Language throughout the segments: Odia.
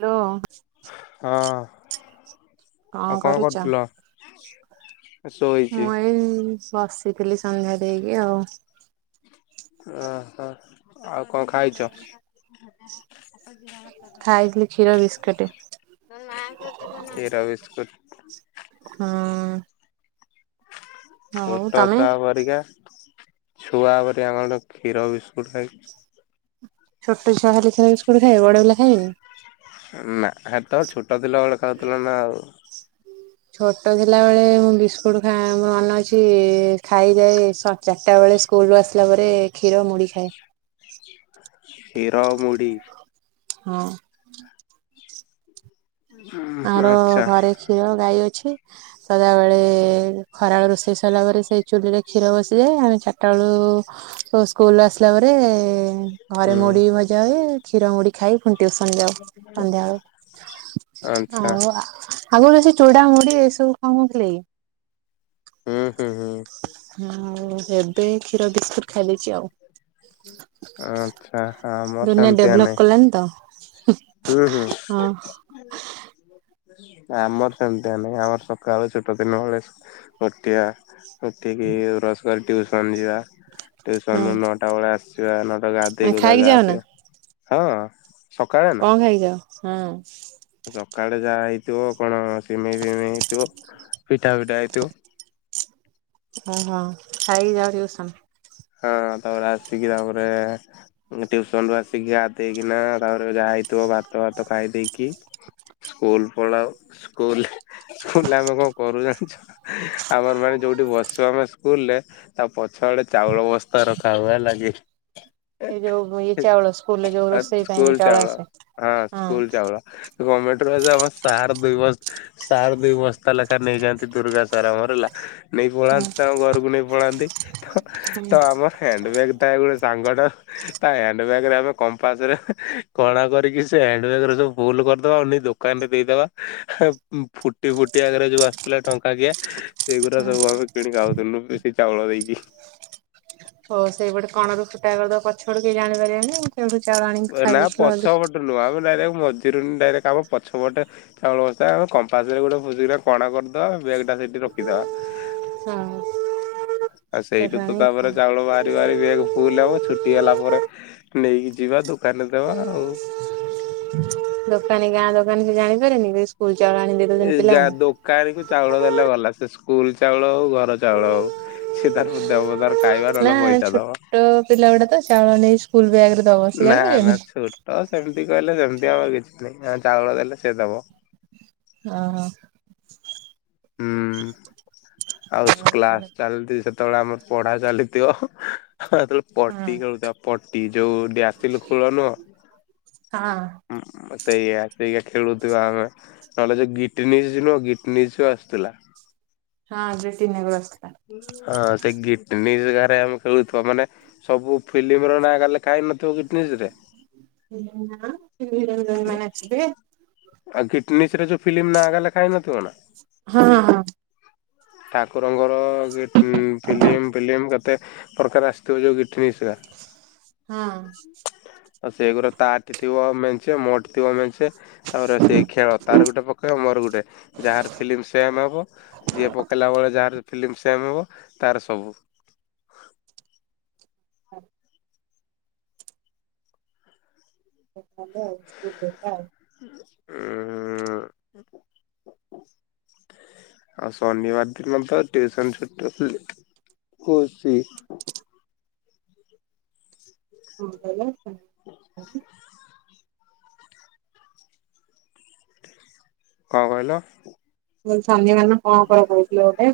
ହ୍ୟାଲୋ। ହଁ। କଣ ଆଉ କରୁଛ କରୁଥିଲ? ଶୋଇଚି। ମୁଁ ଏଇ ବସି ବସି ଥିଲି ସନ୍ଧ୍ୟା ଦେଇକି ଆଉ। ଓହୋ ଆଉ କଣ ଖାଇଛ? ଖାଇଥିଲି କ୍ଷୀର ବିସ୍କୁଟ। କ୍ଷୀର ବିସ୍କୁଟ। ଛ ହଁ। ଛୋଟ ଛୁଆ ପରିକା ଛୁଆ ପରିକା କଣ କ୍ଷୀର ବିସ୍କୁଟ ଖାଇଛୁ? ଛୋଟ ଛୁଆ ହେଲେ କ୍ଷୀର ବିସ୍କୁଟ ଖାଇବେ ବଡ ପିଲା ଖାଇବେନି। ନା ହେ ତ ଛୋଟ ଥିଲାବେଳେ ଖାଉଥିଲ ନା ଆଉ। ଛୋଟ ଥିଲା ବଳେ ମୁଁ ବିସ୍କୁଟ ଖା ମନେ ଅଛି ଖାଇଯାଏ ସ ଚାରିଟା ବେଳେ ସ୍କୁଲ ରୁ ଆସିଲା ପରେ କ୍ଷୀର ମୁଡି ଖାଏ। କ୍ଷୀର ମୁଢି? ହଁ। ହୁଁ ଆମର ଆଚ୍ଛା। ଘରେ କ୍ଷୀର ଗାଈ ଅଛି। ସଦାବେଳେ ଖରା ବେଳ ରୋଷେଇ ସରିଲା ପରେ ସେଇ ଚୁଲିରେ କ୍ଷୀର ବସିଯାଏ ଆମେ ଚାରିଟା ବେଳୁ ଉ ସ୍କୁଲ ଆସିଲା ପରେ ଘରେ ହୁଁ। ମୁଢି ଭଜା ହୁଏ କ୍ଷୀର ମୁଢ଼ି ଖାଇ ହ ଟିୁଉସନ ଯାଉ ସନ୍ଧ୍ୟାବେଳୁ। ଆଚ୍ଛା ହଉ ଆଗରୁ ସେ ଚୂଡ଼ା ମୁଢ଼ି ଏସବୁ ଖାଉ ନ ଥିଲେ କି? ହୁଁ ହୁଁ ହୁଁ ହ ଏବେ କ୍ଷୀର ବିସ୍କୁଟ ଖାଇଦେଇଛି ଆଉ। ଆଚ୍ଛା ଆମର ଦୁନିଆ ସେମିତିଆ ଡେଭଲପ ନାଇଁ। କଲାଣିି ତ? ହୁଁ ହୁଁ ହଁ। ଆମର ସେମିତିଆ ନାଇଁ ଆମର ସକାଳୁ ଛୋଟ ଦିନ ବେଳେ ଗୋଟିଆ ଉଠିକି ବ୍ରସ୍ କରିକି ଟିୁଉସନ ଯିବା। ଟ୍ୟୁସନରୁ ହଁ ନଅଟା ବେଳେ ଆସିବା ନଅଟା ଗା ଦେଇ ଗୋଧା ଖାଇକି ଯାଅ ଯାହା ନା ଥିବା ହଁ। ସକାଳେ ନା କଣ ଖାଇଛ ହଁ। ସକାଳେ ଯାହା ହେଇଥିବ କଣ ସିମେଇ ଫିମେଇ ହେଇଥିବ। ପିଠା ପିଠା ହେଇ ଥିବ। ଓହୋ ଖାଇକି ଯାଅ ହେରି ଟିଉସନ। ହଁ ତାପରେ ଆସିକି ତାପରେ ଟିଉସନ ରୁ ଆସିକି ଗାଧେଇକି ନା ତାପରେ ଯାଏ ହେଇଥିବ ଭାତ ଫାତ ଖାଇ ଦେଇକି ସ୍କୁଲ ପଳାଉ ସ୍କୁଲରେ ହେଁ ସ୍କୁଲରେ ଆମେ କଣ କରୁ ଜାଣିଛୁ ଆମର ମାନେ ଯୋଉଠି ବସୁ ଆମେ ସ୍କୁଲରେ ତା ପଛଆଡେ ଚାଉଳ ବସ୍ତା ରଖା ହବ ହେଲାକି? ଏ ଯୋଉ ଇଏ ଚାଉଳ ସ୍କୁଲରେ ଯୋଉ ରୋଷେଇ ପାଇଁ ଯୋଉ ଚାଉଳ ଆସେ? ହଁ ସ୍କୁଲ ଚାଉଳ ଗମେଣ୍ଟ ର ଆମ ସାର୍ ଦୁଇ ବସ୍ ସାର୍ ଦୁଇ ବସ୍ତା ଲେଖା ନେଇଯାଆନ୍ତି ଦୁର୍ଗା ସାର ଆମର ହେଲା ନେଇ ପଳାନ୍ତି ତାଙ୍କ ଘରକୁ ନେଇ ପଳାନ୍ତି ତ ତ ଆମ ହ୍ୟାଣ୍ଡ ବ୍ୟାଗ ଥାଏ ଗୋଟେ ସାଙ୍ଗଟା ତା ହ୍ୟାଣ୍ଡ ବ୍ୟାଗ ରେ ଆମେ କମ୍ପାସ ରେ କଣା କରିକି ସେ ହ୍ୟାଣ୍ଡ ବ୍ୟାଗ୍ ରେ ସବୁ ଫୁଲ କରିଦବା ଆଉ ଦୋକାନ ରେ ଦେଇଦବା ଫୁଟି ଫୁଟି ଆଗରେ ଯୋଉ ଆସୁଥିଲା ଟଙ୍କା କିଆ ସେଇଗୁଡା ସବୁ ଆମେ କିଣିକି ଆଉଥିଲୁ ବେଶି ଚାଉଳ ଦେଇକି ହଉ ସେଇପଟେ କଣ ରୁ ଫୁଟା କରିଦେବ ପଛ ପଟୁ କେହି ଜାଣିପାରିବେନି ଆଉ ନା ପଛ ପଟୁ ନୁହ ଆମେ ନାଇ ନାଇ ମଝିରୁ ଡାଇରେକ୍ଟ ଆମ ପଛପଟେ ଚାଉଳ ବସ୍ତା ଆମ କମ୍ପାସ ରେ ଗୋଟେ ଖୁ କଣା କରିଦବା ବ୍ୟାଗଟା ସେଠି ରଖିଦେବା। ହଁ। [inaudible] ଆଉ ସେଠୁ ସେଇଠୁ ତ ଆଣିକି ତାପରେ ଖାଅ ଚାଉଳ ବାହାରି ବାହାରି ବେକ୍ ଫୁଲ ହବ ଛୁଟି ହେଲା ପରେ ନେଇକି ଯିବା ଦୋକାନରେ ଦେବା ଆଉ ଦୋକାନୀ ଗାଁ ଦୋକାନୀ ସେ ଜାଣିପାରେନି ସେ ସ୍କୁଲ ଚାଉଳ ଆଣି ଦେଇ ଏ ଦଉଛନ୍ତି ଯା ପିଲାମାନେ ଦୋକାନୀକୁୁ ଚାଉଳ ଦେଲେ ଗଲା ସେ ସ୍କୁଲ ଚାଉଳ ହଉ ଘର ଚାଉଳ ହଉ ସେ ତାର ଦେବ ତାର ଖାଇବା ନା ନହେଲେ ପଇସା ଦବ। ଛୋଟ ପିଲା ଗୁଡା ତ ଚାଉଳ ନେଇ ସ୍କୁଲ ବ୍ୟାଗରେ ଦବ ସେ ନା ନା ଜାଣିପାରିବେନି। ଛୋଟ ସେମିତି କହିଲେ ସେମତି ଦି ହବ [unintelligible] ଚାଉଳ ଦେଲେ ସେଦବ। ହ ହ ହୁଁ ଆଉ ହଁ କ୍ଲାସ ଚାଲି ସେତେବେଳେ ଆମର ପଢା ଚାଲିଥିବ ହ ହେତେବେଳେ ହଁ ପଟି ଖେଳୁଛ ପଟି ଯୋଉ ଡିଆସିଲ ଖୋଳ ନୁହ ହଁ ସେଇଆ ସେଇଆ ଖେଳୁଥିବା ଆମେ ନହେଲେ ସେ ଯୋଉ ଗିଟନିସ୍ ନୁହଁ ଗିଟନିସ୍ ସବୁ ଆସୁଥିଲା। ହଁ ଯୋଉ ଟିନା କୁ ରଖିଥିଲା। ହଁ ସେ ଗିଟ୍ ନିଶ୍ ହେକାରେ ଆମେ ଖେଳୁଥିବା ମାନେ ସବୁ ଫିଲ୍ମ ର ନାଁ ଏକା ଲେଖାହେଇ ନଥିବ ଗିଟିନିସରେ ନା [unintelligible] ମାନ ଅଛିିଯେ ଆଉ ଗିଟନିସରେ ଯୋଉ ଫିଲ୍ମ ନା ହେକା ଲେଖା ହୋଇନଥିବ ନା ହଁ ହଁ ଠାକୁରଙ୍କର ଫିଲ୍ମ ଫିଲ୍ମ କେତେ ପ୍ରକାର ଆସିଥିବ ଯୋଉ ଗୀ ହଁ ଆଉ ସେଗୁରା ତାଠି ଥିବ ମେଞ୍ଚେ ମୋଠି ଥିବ ମେଞ୍ଚେ ତାପରେ ସେଇ ଖେଳ ତାର ଗୋଟେ ପକେଇବ ମୋର ଗୋଟେ ଯାହାର ଫିଲ୍ମ ସେମ ହବ ଯିଏ ପକେଇ ଲା ବେଳେ ଯାହାର ଫିଲ୍ମ ସେମ ହବ ତାର ସବୁ। ହଉ ଭଲ ଆଉ ସ୍କୁଲ ଟାଇମ୍ ଟା ଆଉ। ଉଁହୁ। ଆଉ ଶନିବାର ଦିନ ତ ଟିଉସନ ଛୁଟ [inaudible] ଖୁସୀ। କଣ କହିଲ? [unintelligible] କଣ କହିଲ? ମୁଁ କହିଲି ସନିବାନ ଦିନ କଣ କ କହୁଥିଲ ଗୋଟେ?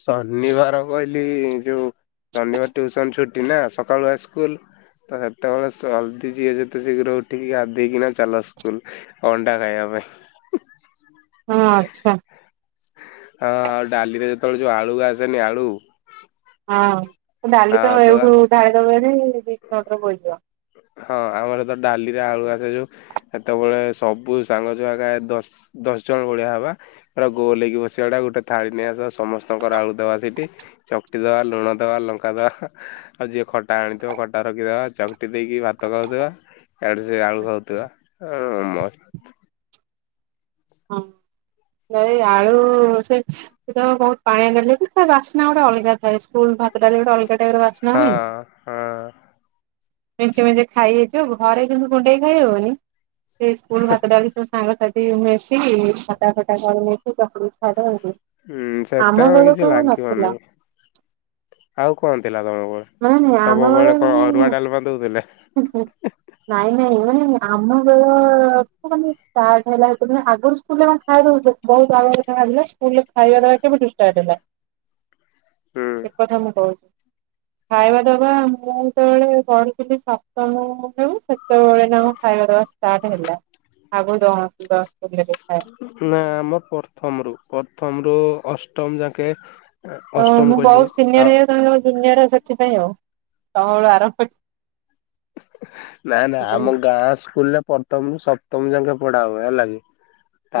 ଶନିବାର କହିଲି ଯୋଉ ଶନିବାର ଟ୍ୟୁସନ ଛୁଟି ନା ସକାଳୁଆ ସ୍କୁଲ ତ ସେତେବେଳେ ହଲଦି ଯିଏ ଯେତେ ଶୀଘ୍ର ଉଠିକି ଗାଧେଇ ଦେଇକିନା ଚାଲ ସ୍କୁଲ ଅଣ୍ଡା ଖାଇବା ପାଇଁ। ଉଁ। ହଁ ଆଚ୍ଛା ହଁ ଆଉ ଡାଲିରେ ଯେତେବେଳେ ଯୋଉ ଆଳୁ ଆସେନି ଆଳୁ ହଁ ଡାଲି ତ ଏଇଠୁ ଢାଲି ଦବ ଯଦି ସେ କଡ଼ରେ ବୋହିଯିବ। ହଁ ଆମର ତ ଡାଲିରେ ଆଳୁ ଆସେ ଯୋଉ ହେତେବେଳେ ସବୁ ସାଙ୍ଗ ଯୋଉ ଦଶ ଦସ୍ ଜ ଓ ଭଳିଆ ହେବା ପୂରା ଗୋଲ ହେଇକି ବସିବା ଗୋଟେ ଥାଳି ନେଇ ଆସିବା ସମସ୍ତଙ୍କର ଆଳୁ ଦେବା ସେଠି ଚକ ଟି ଦେବା, ଲୁଣ ଦେବା, ଲଙ୍କା ଦେବା, ଆଉ ଯିଏ ଖଟା ଆଣିଥିବ ଖଟା ରଖିଦେବା ଚ କଟି ଦେଇକି ଭାତ ଖାଉଥିବା, ଆଡେ଼ ସେ ଆଳୁ ଖାଉଥିବା ଏଁ ମସ୍ତ ହ। ସେଇ ଆଳୁ, ସେ ତ ବହୁତ ପାଣିଆ ଦେଲେ ବି ତା ବାସ୍ନା ଗୋଟେ ଅଲଗା ଥାଏ ସ୍କୁଲ ଭାତ ଡାଲି ଗୋଟେ ଅଲଗାଟାଇପ୍ ର ବାସ୍ନା ହଁ ହୁଏନି। ହଁ ମେଞ୍ଚେ ମେଞ୍ଚେ ଖାଇହେଇଯିବ ଘରେ କିନ୍ତୁ ଗୁନଡେ ଖାଇହବନି ସେ ସ୍କୁଲ ଭାତ ଡାଲି କୁ ସାଙ୍ଗ ସାଥି ସେ ମିଶିକି ଖଟା ଫଟା କରି ନେଇକି ତାକୁ ଛଡଉ। ହୁଁ ସେତେବେଳେ କିଛି ଲାଗିବନି। ଆଉ କଣ ଥିଲା ତମର? ନାଇଁ ନାଇଁ ଆମ ବେଳେ ମାନେ ଦଉଥିଲେ ହୁଁ ହୁଁ ନାଇଁ ନାଇଁ ମ ନାଇ ଆମ ବେଳକୁ ମାନେ ଷ୍ଟାର୍ଟ ହେଲା ଏତେ ଦିନ ଆଗରୁ ସ୍କୁଲ ରେ ଙ୍କ ଖାଇବା ଦଉଥିଲା ବହୁତ ଆଗ [unintelligible] ବାଜିଲା ସ୍କୁଲ ରେ ଖାଇବା ଦେବା କେବେଠୁ ଷ୍ଟାଟ ହେଲା। ସୁ। ସେ କଥା ମୁଁ କହୁଛି। ଖାଇବା ଦବା ମୁଁ ଯେତେବେଳେ ପଢୁଥିଲି ସପ୍ତମ ରୁ ସେତେବେଳେ ନା ମୁଁ ଖାଇବା ଦବା ଷ୍ଟାର୍ଟ ହେଲା ଆଗରୁ ଦଉନଥିଲେ ଦଶ ନା ଆମ ପ୍ରଥମରୁ ପ୍ରଥମରୁୁ ଅଷ୍ଟମ ଯାକେ। ତ ଅଷ୍ଟମ ମୁଁ କହିଲି ବହୁତ ଆ ସିନିୟର ହେଇଯାଉଛି ତମେ ସବୁ ଜୁନିୟର ସେଥିପାଇଁ ଆଉ ତମ ବେଳୁ ଆରମ୍ଭ। ନା ନା ସେଥିପାଇଁ ଆମ ଗାଁ ସ୍କୁଲରେ ପ ଥମରୁ ସପ୍ତମ ଯାକେ ପଢା ହୁଏ ହେଲାକି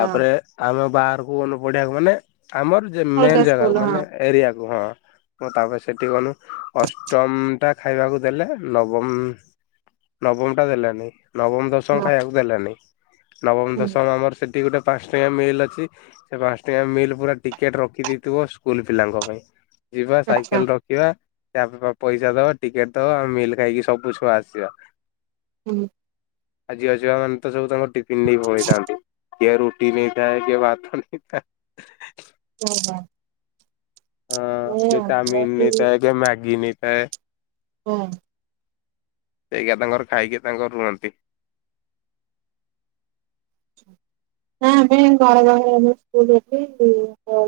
ହଁ ଆମେ। ବାହାରକୁ ଗଲୁ ପଢିବାକୁ ମାନେ ଆମର ଯେ ଅଲଗା ମେନ୍ ସ୍କୁଲ ଜାଗାକୁ ହଁ ମାନେ ଏରିଆକୁ ହଁ। ମୁଁ ତାପରେ ସେଠି ଗନୁ ଅଷ୍ଟମ ଟା ଖାଇବାକୁ ଦେଲେ ନବମ। ନବମ ଟା ଦେଲେନି ନବମ ଦଶମ ହଁ ଖାଇବାକୁ ଦେଲେନି। ନବମ ହୁଁ ଦଶମ ଆମର ସେଠି ଗୋଟେ। ପାଞ୍ଚ ଟଙ୍କିୟା ମିଲ୍ ଅଛି ସେ ପାଞ୍ଚ ଟଙ୍କିୟା ମିଲ୍ ପୁରା ଟିକେଟ ରଖିଦେଇଥିବ ସ୍କୁଲ ପିଲାଙ୍କ ପାଇଁ। ଯିବା ଆଚ୍ଛା ସାଇକେଲ ରଖିବା ତାପପ ପଇସା ଦବା ଟିକେଟ ଦବା ମିଲ ଖାଇକି ସବ ବୁ ଛୁଆ ଆସିବା। ହୁଁ। ଆଜି ଝିଅ ଛୁଆ ମାନେ ତ ସବୁ ତାଙ୍କ ଟିଫିନ ନେଇ ପଳେଇଥାନ୍ତି। କିଏ ରୁଟି ନେଇଥାଏ କିଏ ଭାତ ନେଇଥାଏ। ଓ ହୋ। ହଁ କିଏ ଚାଉମିିନ ନେଇଥାଏ କିଏ ମ୍ୟାଗି ନେଇଥାଏ। ଓଂ। ସେଇଆ ତାଙ୍କର ଖାଇକି ତାଙ୍କର ରୁହନ୍ତି। ଛୁ। ନା ଆମେ ଘର ପାଖରେ ଆମ ସ୍କୁଲ ଅଛି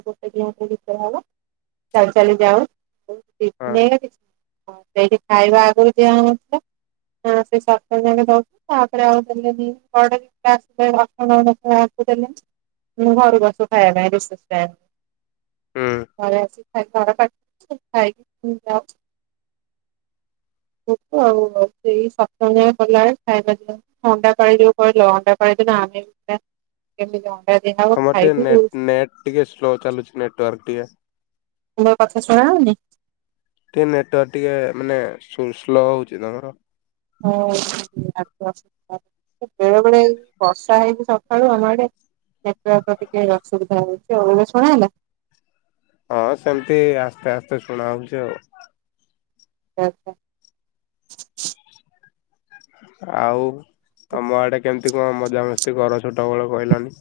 ଗୋଟେ କିଲୋମିଟର ଭିତରେ ହବ। ଚାଲି ଚାଲି ଯାଉ ହଁ ବିକନି କିଛି। ହଁ ସେଇଠି ଖାଇବା ଆଗରୁ ଦିଆ ହଉନଥିଲା। ହଁ ସେ ସପ୍ତମ ଯାକେଁ ଦଉଥିଲେ ତାପରେ ଆଉ ଦେଲେନି ପଡେ କି ଟାକ୍ସ। [unintelligible] ଦେଲେନି ମୁଁ ଘରକୁ ଆସୁ ଖାଇବା ପାଇଁ ରିସେସ ଟାଇମ। ହୁଁ ଘରେ ଆସି ଖାଇକି [unintelligible] ଖାଇକି ପୁଣି ଯାଉ। କୌଣସି ଶବ୍ଦ ଶୁଭୁ ନାହିଁ, ଟୁଟୁ ଆଉ ସେଇ ସପ୍ତମ ଯାଏଁ ପଢ଼ିଲା ବେଳେ ଖାଇବା ଦିଆ ଅଣ୍ଡା ପାଣି ଯଉ କହିଲ ଅଣ୍ଡା। କଣ ହେଇଚି ନା ଆମେ ସେଟା କେମିତି ଅ ତମର ଟିକେ ନେଟ ନେଟ ଟିକେ ସ୍ଲୋ ଚାଲୁଛି ନେଟୱାର୍କ ଟିକେ। ମୋ କଥା ଶୁଣାହଉନି। ଟିକେ ନେଟୱାର୍କ ଟିକେ ମାନେ ସ ସ୍ଲୋ ହଉଛି ତମର। ହଁ। [inaudible] ବେଳେ ବେଳେ ଏଇ ବର୍ଷା ହେଇଛିି ସକାଳୁ ଆମ ଆଡେ। ନେଟୱାର୍କ ଟିକେ ଅସୁବିଧା ହଉଛି ଆଉ ଏବେ ଶୁଣା ହେଲା? ହଁ ସେମିତି ଆସ୍ତେ ଆସ୍ତେ ଶୁଣା ହଉଛି ଆଉ। ଆଚ୍ଛା। ଆଉ ତମ ଆଡ଼େ କେମ ତି କଣ ମଜାମସ୍ତି କର ଛୋଟବେଳେ କହିଲନି।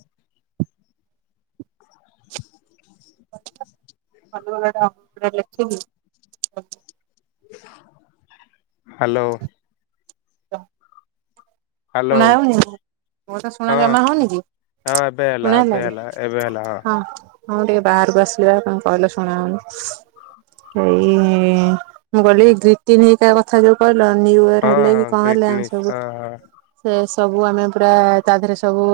ରେ ଲେଖିକି। [unintelligible] ହାଲୋ। ହ [unintelligible] ହ୍ୟାଲୋ। ଶୁଣାଯାଉନି। ମୋ କଥା ଶୁଣା ହଁ ଜମା ହଉନି ହଁ କି ଏବେ ଶୁଣା ଏବେ ହେଲା କି ଏବେ ହେଲା ହଁ। ହଁ ଟିକେ ବାହାରକୁ ଆସିଲି ପା ତମେ କହିଲ ଶୁଣା ହଉନି। ଏଇ ମୁଁ କହିଲି ଗ୍ରୀତିନି ହେକା କଥା ଯୋଉ କହି ନ୍ୟୁୟର୍ ହଁ ହେଲେ ହଁ କି କଣ ହେଲେ ଆମେ ଗ୍ରେଟନେସ୍ ସବୁ ହଁ ଗିପଟ୍ ସେ ସବୁ ଆମେ ପୁରା ତା ଦେହରେ ସବୁ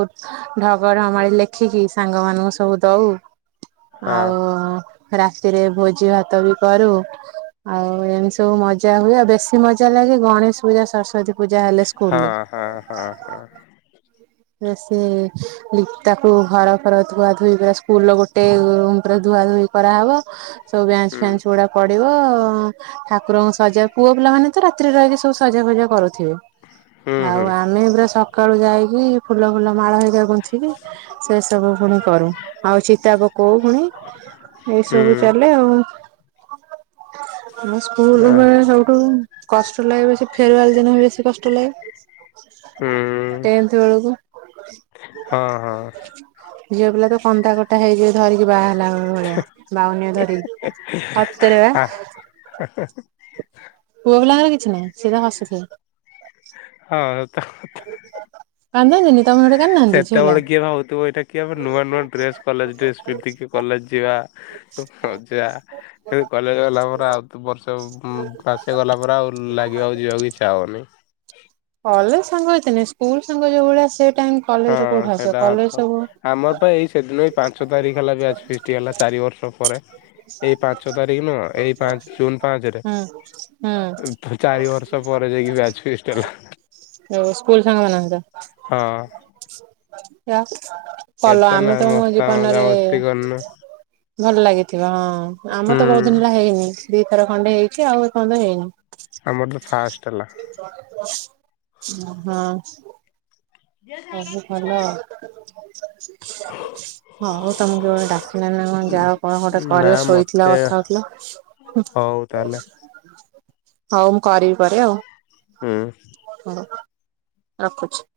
ଢ଼ଗଢ଼ମାଳି ଲେଖିକି ସାଙ୍ଗମାନଙ୍କୁ ସବୁ ଦ ଦୋଉ ହଁ ଆଉ ରାତିରେ ଭୋଜିଭାତ ବି କରୁ ଆଉ ଏମତି ସବୁ ମଜା ହୁଏ ଆଉ ବେଶୀ ମଜାଲାଗେ ଗଣେଶ ପୂଜା ସରସ୍ଵତୀ ପୂଜା ହେଲେ ହଁ ସ୍କୁଲରେ। ହଁ ହଁ ହଁ। ନା ସେ ଉ ତାକୁ ଘରଫର ଧୁଆଧୋଇ ପୁରା ସ୍କୁଲର ଗୋଟେ ରୁମ୍ ପୁରା ଦୁ ଧୁଆଧୋଇ କରାହବ ସବୁ ହୁଁ ବେଞ୍ଚଫେଞ୍ଚ ଗୁଡ଼ା ପଡ଼ିବ ହଁ ଠାକୁରଙ୍କୁ ସଜା ପୁଅ ପିଲାମାନେ ତ ରାତିରେ ରହିକି ସବୁ ସଜାଫଜା କରୁ ଥୁବେ ହୁଁ ଆଉ ହୁଁ ଆମେ ପୁରା ସକାଳୁ ଯାଇକି ଫୁଲ ଫୁଲମାଳ ହେରିକା ଗୁନ୍ଥିକି ସେସବୁ ଫୁଣି କରୁ ଆଉ ଚିତା ପକୋଉ ଫୁଣି ଏଇ ହୁଁ ସବୁ ଚାଲେ ଆଉ ମୁଁ ଆ ସ୍କୁଲୁ ବେଳେ ସବୁଠାରୁ କଷ୍ଟ ଲାଗେ ବେଶୀ ଫେରୁୱାଲ ଦିନ ବେଶୀ କଷ୍ଟ ଲାଗେ ହୁଁ ଟେନଥ୍ ବେଳକୁ। ହଁ ହଁ। ଝିଅପିଲା ତ କନ୍ଦାକଟା ହେଇଯିବେ ଧରିକି ବା ବାହାଘର ଭଳିଆ ବାଉନ୍ୟ ଧରି ସତରେ ପା। ଆଜ୍ଞା। ପୁଅ ପିଲାଙ୍କର କିଛି ନାହିଁ ସେରା ହସୁଥିବେ। ହଁ ସତକଥା। କାନ୍ଦନ୍ତିନି ତମ ଆଡେ କାନ୍ଦୁନାହାନ୍ତି ଝିଅ ପିଲା? ସେତେବେଳେ କିଏ ଭାବୁଥୁବ ଏଟା କିଏ ଆମର ନୂଆ ନୂଆ ଡ୍ରେସ କଲେଜ ଡ୍ରେସ ପିନ୍ଧିକି କଲେଜ ଯିବା। ଓ ମଜା ହେଲେ କଲେଜ ଗଲାପରେ ଆଉ ତୁ ବର୍ଷ ଉଁ ପାସ ସେ ଗଲା ପରେ ଆଉ ଲାଗିବ ଆଉ ଯିବାକୁ ଇଚ୍ଛା ହବନେଇ। କଲେଜ ସାଙ୍ଗ ଏତେ ନାହିଁ ସ୍କୁଲ ସାଙ୍ଗ ଯୋଉଭଳିଆ ସେ ଟାଇମ ହଁ କଲେଜରେ କୋଉଠୁ ଆସିବ ସେଇଟା କଲେଜ ସତ ସବୁ ହୁଁ ଆମର ତ ଏଇ ସେଦିନ ଏଇ ପାଞ୍ଚ ତାରିଖ ହେଲା ବ୍ୟାଚ ଫିଷ୍ଟ୍ ହେଲା ଚାରିବର୍ଷ ପରେ ଏଇ ପାଞ୍ଚ ତାରିଖ ନୁହଁ ଏଇ ପାଞ୍ଚ ଜୁନ୍ ପାଞ୍ଚରେ ହୁଁ ଏ-ଫ୍-ଚାରିବର୍ଷ ପରେ ଯାଇକି ବ୍ୟାଚ୍ ଫିଷ୍ଟ୍ ହେଲା। ଯୋଉ ସ୍କୁଲ ସାଙ୍ଗ ମାନଙ୍କ ସହିତ ହଁ। ବ୍ୟା କଲ ଏତେ ନା ଆମେ ତ ମୋ ମସ୍ତା ଜୀବନରେ ମଜାମସ୍ତି କରିନୁ ଭଲ ଲାଗିଥିବ ହଁ ଆମର ହୁଁ ତ ବୋହୁତ ଦିନ ହେଲା ହେଇନି ଦିଥର ଖଣ୍ଡେ ହେଇଚି ଆଉ ଏ ପର୍ଯ୍ୟନ୍ତ ହେଇନି। ଆମର ତ ଫାଷ୍ଟ ହେଲା। ଅହଁ। ସବୁ ଭଲ? ହଁ । ହୋଉ ତମକୁ କିଏ ଗୋଟେ ଡାକିଲାଣି ନା କଣ ଯାଅ କଣ ଗୋଟେ ନା କରିବ ଶୋଇଥିଲ ମତେ କଥା ହୋଉଥିଲ। ହୁଁ। ହଉ ତାହେଲେ ହୋଉ ମୁଁ କରିବି ପରେ ଆଉ ହୁଁ। ହୋଉ ରଖୁଚି।